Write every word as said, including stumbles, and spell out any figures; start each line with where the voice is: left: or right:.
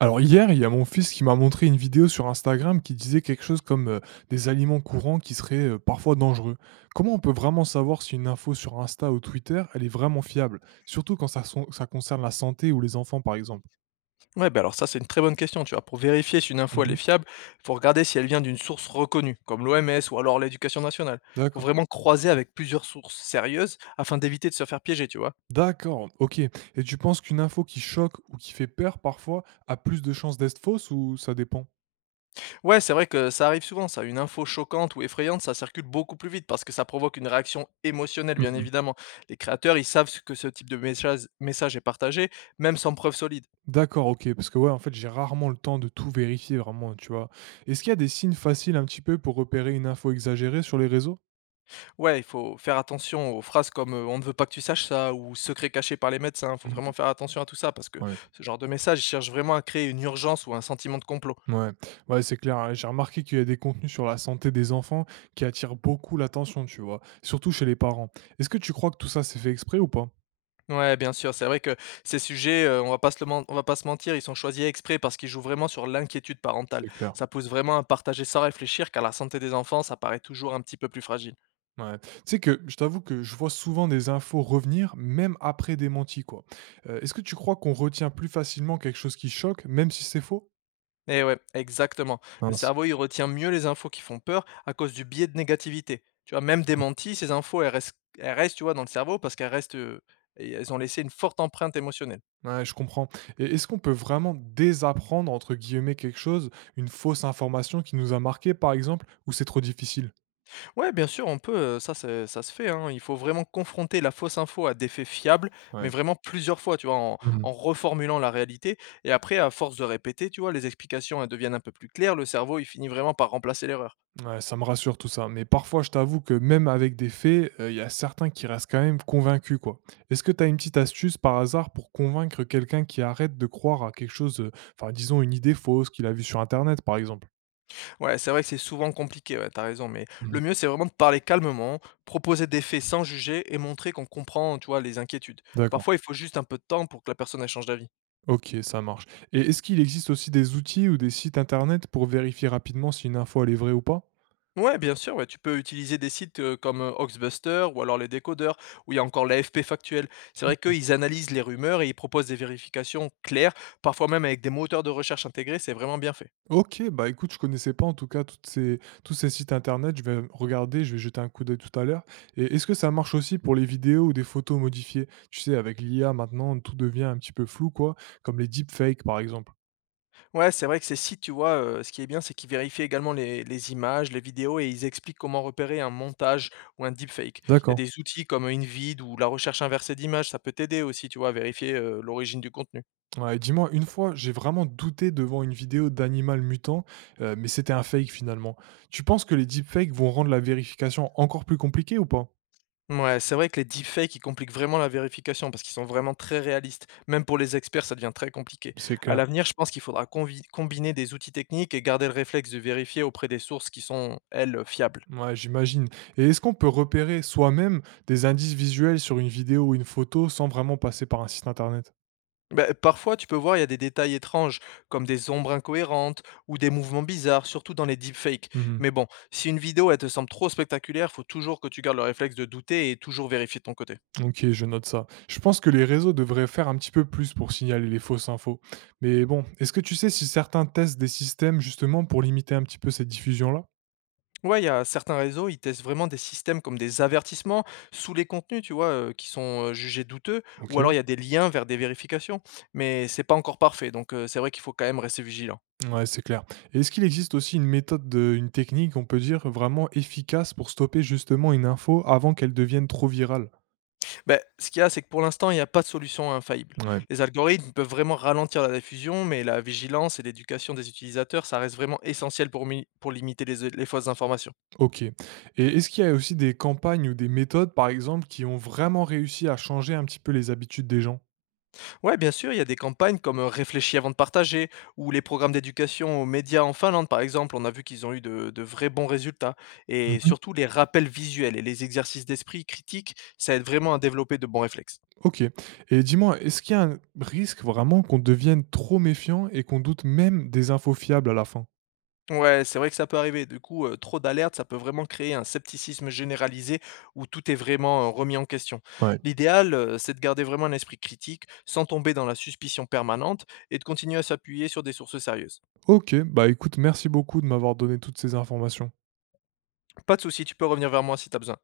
right: Alors hier, il y a mon fils qui m'a montré une vidéo sur Instagram qui disait quelque chose comme euh, des aliments courants qui seraient euh, parfois dangereux. Comment on peut vraiment savoir si une info sur Insta ou Twitter, elle est vraiment fiable, surtout quand ça, son- ça concerne la santé ou les enfants par exemple?
left: Ouais, bah, alors ça, c'est une très bonne question, tu vois. Pour vérifier si une info elle est
right: Mhm.
left: fiable, il faut regarder si elle vient d'une source reconnue, comme l'O M S ou alors l'éducation nationale. Faut
right: D'accord.
left: vraiment croiser avec plusieurs sources sérieuses afin d'éviter de se faire piéger, tu vois.
right: D'accord, ok. Et tu penses qu'une info qui choque ou qui fait peur parfois a plus de chances d'être fausse ou ça dépend?
left: Ouais, c'est vrai que ça arrive souvent, ça. Une info choquante ou effrayante, ça circule beaucoup plus vite parce que ça provoque une réaction émotionnelle, bien
right: Mhm.
left: évidemment. Les créateurs, ils savent ce que ce type de message, message est partagé, même sans preuve solide.
right: D'accord, ok, parce que ouais, en fait, j'ai rarement le temps de tout vérifier vraiment, tu vois. Est-ce qu'il y a des signes faciles un petit peu pour repérer une info exagérée sur les réseaux?
left: Ouais, il faut faire attention aux phrases comme, heu: «On ne veut pas que tu saches ça» ou «Secret caché par les médecins». Il faut
right: Mmh
left: vraiment
right: mh.
left: faire attention à tout ça parce que
right: Ouais.
left: ce genre de message, il cherche vraiment à créer une urgence ou un sentiment de complot.
right: Ouais, c'est clair, hein. J'ai remarqué qu'il y a des contenus sur la santé des enfants qui attirent beaucoup l'attention, tu vois? Surtout chez les parents. Est-ce que tu crois que tout ça, s'est fait exprès ou pas?
left: Ouais, bien sûr, c'est vrai que ces sujets, heu, on va pas se le men on va pas se mentir, ils sont choisis exprès parce qu'ils jouent vraiment sur l'inquiétude parentale.
right: C'est clair.
left: Ça pousse vraiment à partager sans réfléchir car la santé des enfants, ça paraît toujours un petit peu plus fragile.
right: Ouais. Tu sais que je t'avoue que je vois souvent des infos revenir, même après démenti, quoi. Heu, est-ce que tu crois qu'on retient plus facilement quelque chose qui choque, même si c'est faux?
left: Eh ouais, exactement. Le
right: Mince.
left: cerveau, il retient mieux les infos qui font peur à cause du biais de négativité. Tu vois, même démenties, ces infos, elles restent, elles restent, tu vois, dans le cerveau parce qu'elles restent, euh, et elles ont laissé une forte empreinte émotionnelle.
right: Ouais, je comprends. Et est-ce qu'on peut vraiment «désapprendre» entre guillemets quelque chose, une fausse information qui nous a marqué, par exemple, ou c'est trop difficile?
left: Ouais, bien sûr, on peut, euh, ça, c'est- ça se fait, hein. Il faut vraiment confronter la fausse info à des faits fiables, mais
right: Ouais.
left: vraiment plusieurs fois, tu vois, en,
right: Mmh.
left: en reformulant la réalité. Et après, à force de répéter, tu vois, les explications, elles deviennent un peu plus claires. Le cerveau, il finit vraiment par remplacer l'erreur.
right: Ouais, ça me rassure tout ça. Mais parfois, je t'avoue que même avec des faits, euh, il y a certains qui restent quand même convaincus, quoi. Est-ce que tu as une petite astuce par hasard pour convaincre quelqu'un qui arrête de croire à quelque chose, euh, enfin, disons une idée fausse qu'il a vue sur Internet, par exemple?
left: Ouais, c'est vrai que c'est souvent compliqué, ouais, tu raison, mais
right: Mhm.
left: le mieux, c'est vraiment de parler calmement, proposer des faits sans juger et montrer qu'on comprend, tu vois, les inquiétudes.
right: D'accord.
left: Parfois, il faut juste un peu de temps pour que la personne elle change d'avis.
right: Ok, ça marche. Et est-ce qu'il existe aussi des outils ou des sites Internet pour vérifier rapidement si une info, elle est vraie ou pas?
left: Ouais, bien sûr, ouais, tu peux utiliser des sites euh, comme euh, Oxbuster ou alors les décodeurs, où il y a encore la l'A F P factuel. C'est vrai
right: Ok.
left: qu'ils analysent les rumeurs et ils proposent des vérifications claires, parfois même avec des moteurs de recherche intégrés, c'est vraiment bien fait.
right: Ok, bah écoute, je connaissais pas en tout cas toutes ces, tous ces sites internet. Je vais regarder, je vais jeter un coup d'œil tout à l'heure. Et est-ce que ça marche aussi pour les vidéos ou des photos modifiées? Tu sais, avec l'I A maintenant, tout devient un petit peu flou, quoi, comme les deepfakes par exemple.
left: Ouais, c'est vrai que ces sites, tu vois, heu, ce qui est bien, c'est qu'ils vérifient également les les images, les vidéos et ils expliquent comment repérer un montage ou un deepfake. Il y a
right: D'accord.
left: des outils comme InVid ou la recherche inversée d'images, ça peut t'aider aussi, tu vois, à vérifier, heu, l'origine du contenu.
right: Ouais, dis-moi, une fois, j'ai vraiment douté devant une vidéo d'animal mutant, euh, mais c'était un fake finalement. Tu penses que les deepfakes vont rendre la vérification encore plus compliquée ou pas?
left: Ouais, c'est vrai que les deepfakes, ils compliquent vraiment la vérification parce qu'ils sont vraiment très réalistes. Même pour les experts, ça devient très compliqué.
right: C'est
left: À
right: clair.
left: l'avenir, je pense qu'il faudra convi combiner des outils techniques et garder le réflexe de vérifier auprès des sources qui sont, elles, fiables.
right: Ouais, j'imagine. Et est-ce qu'on peut repérer soi-même des indices visuels sur une vidéo ou une photo sans vraiment passer par un site internet?
left: Bah, parfois, tu peux voir, il y a des détails étranges, comme des ombres incohérentes ou des mouvements bizarres, surtout dans les deepfakes.
right: Mhm.
left: Mais bon, si une vidéo, elle te semble trop spectaculaire, faut toujours que tu gardes le réflexe de douter et toujours vérifier de ton côté.
right: Ok, je note ça. Je pense que les réseaux devraient faire un petit peu plus pour signaler les fausses infos. Mais bon, est-ce que tu sais si certains testent des systèmes justement pour limiter un petit peu cette diffusion-là?
left: Ouais, il y a certains réseaux, ils testent vraiment des systèmes comme des avertissements sous les contenus, tu vois, euh, qui sont euh, jugés douteux, ou
right: Ok.
left: alors il y a des liens vers des vérifications. Mais c'est pas encore parfait, donc euh, c'est vrai qu'il faut quand même rester vigilant.
right: Ouais, c'est clair. Et est-ce qu'il existe aussi une méthode, de- une technique, on peut dire, vraiment efficace pour stopper justement une info avant qu'elle devienne trop virale?
left: Ben, ce qu'il y a, c'est que pour l'instant, il y a pas de solution infaillible.
right: Ouais.
left: Les algorithmes peuvent vraiment ralentir la diffusion, mais la vigilance et l'éducation des utilisateurs, ça reste vraiment essentiel pour, mi- pour limiter les, les fausses informations.
right: OK. Et est-ce qu'il y a aussi des campagnes ou des méthodes, par exemple, qui ont vraiment réussi à changer un petit peu les habitudes des gens?
left: Ouais, bien sûr, il y a des campagnes comme euh, Réfléchis avant de partager ou les programmes d'éducation aux médias en Finlande, par exemple. On a vu qu'ils ont eu de, de vrais bons résultats. Et
right: Mmh.
left: surtout, les rappels visuels et les exercices d'esprit critique, ça aide vraiment à développer de bons réflexes.
right: OK. Et dis-moi, est-ce qu'il y a un risque vraiment qu'on devienne trop méfiant et qu'on doute même des infos fiables à la fin?
left: Ouais, c'est vrai que ça peut arriver. Du coup, heu, trop d'alertes, ça peut vraiment créer un scepticisme généralisé où tout est vraiment, heu, remis en question.
right: Ouais.
left: L'idéal, heu, c'est de garder vraiment un esprit critique, sans tomber dans la suspicion permanente et de continuer à s'appuyer sur des sources sérieuses.
right: OK, bah écoute, merci beaucoup de m'avoir donné toutes ces informations.
left: Pas de souci, tu peux revenir vers moi si t'as besoin.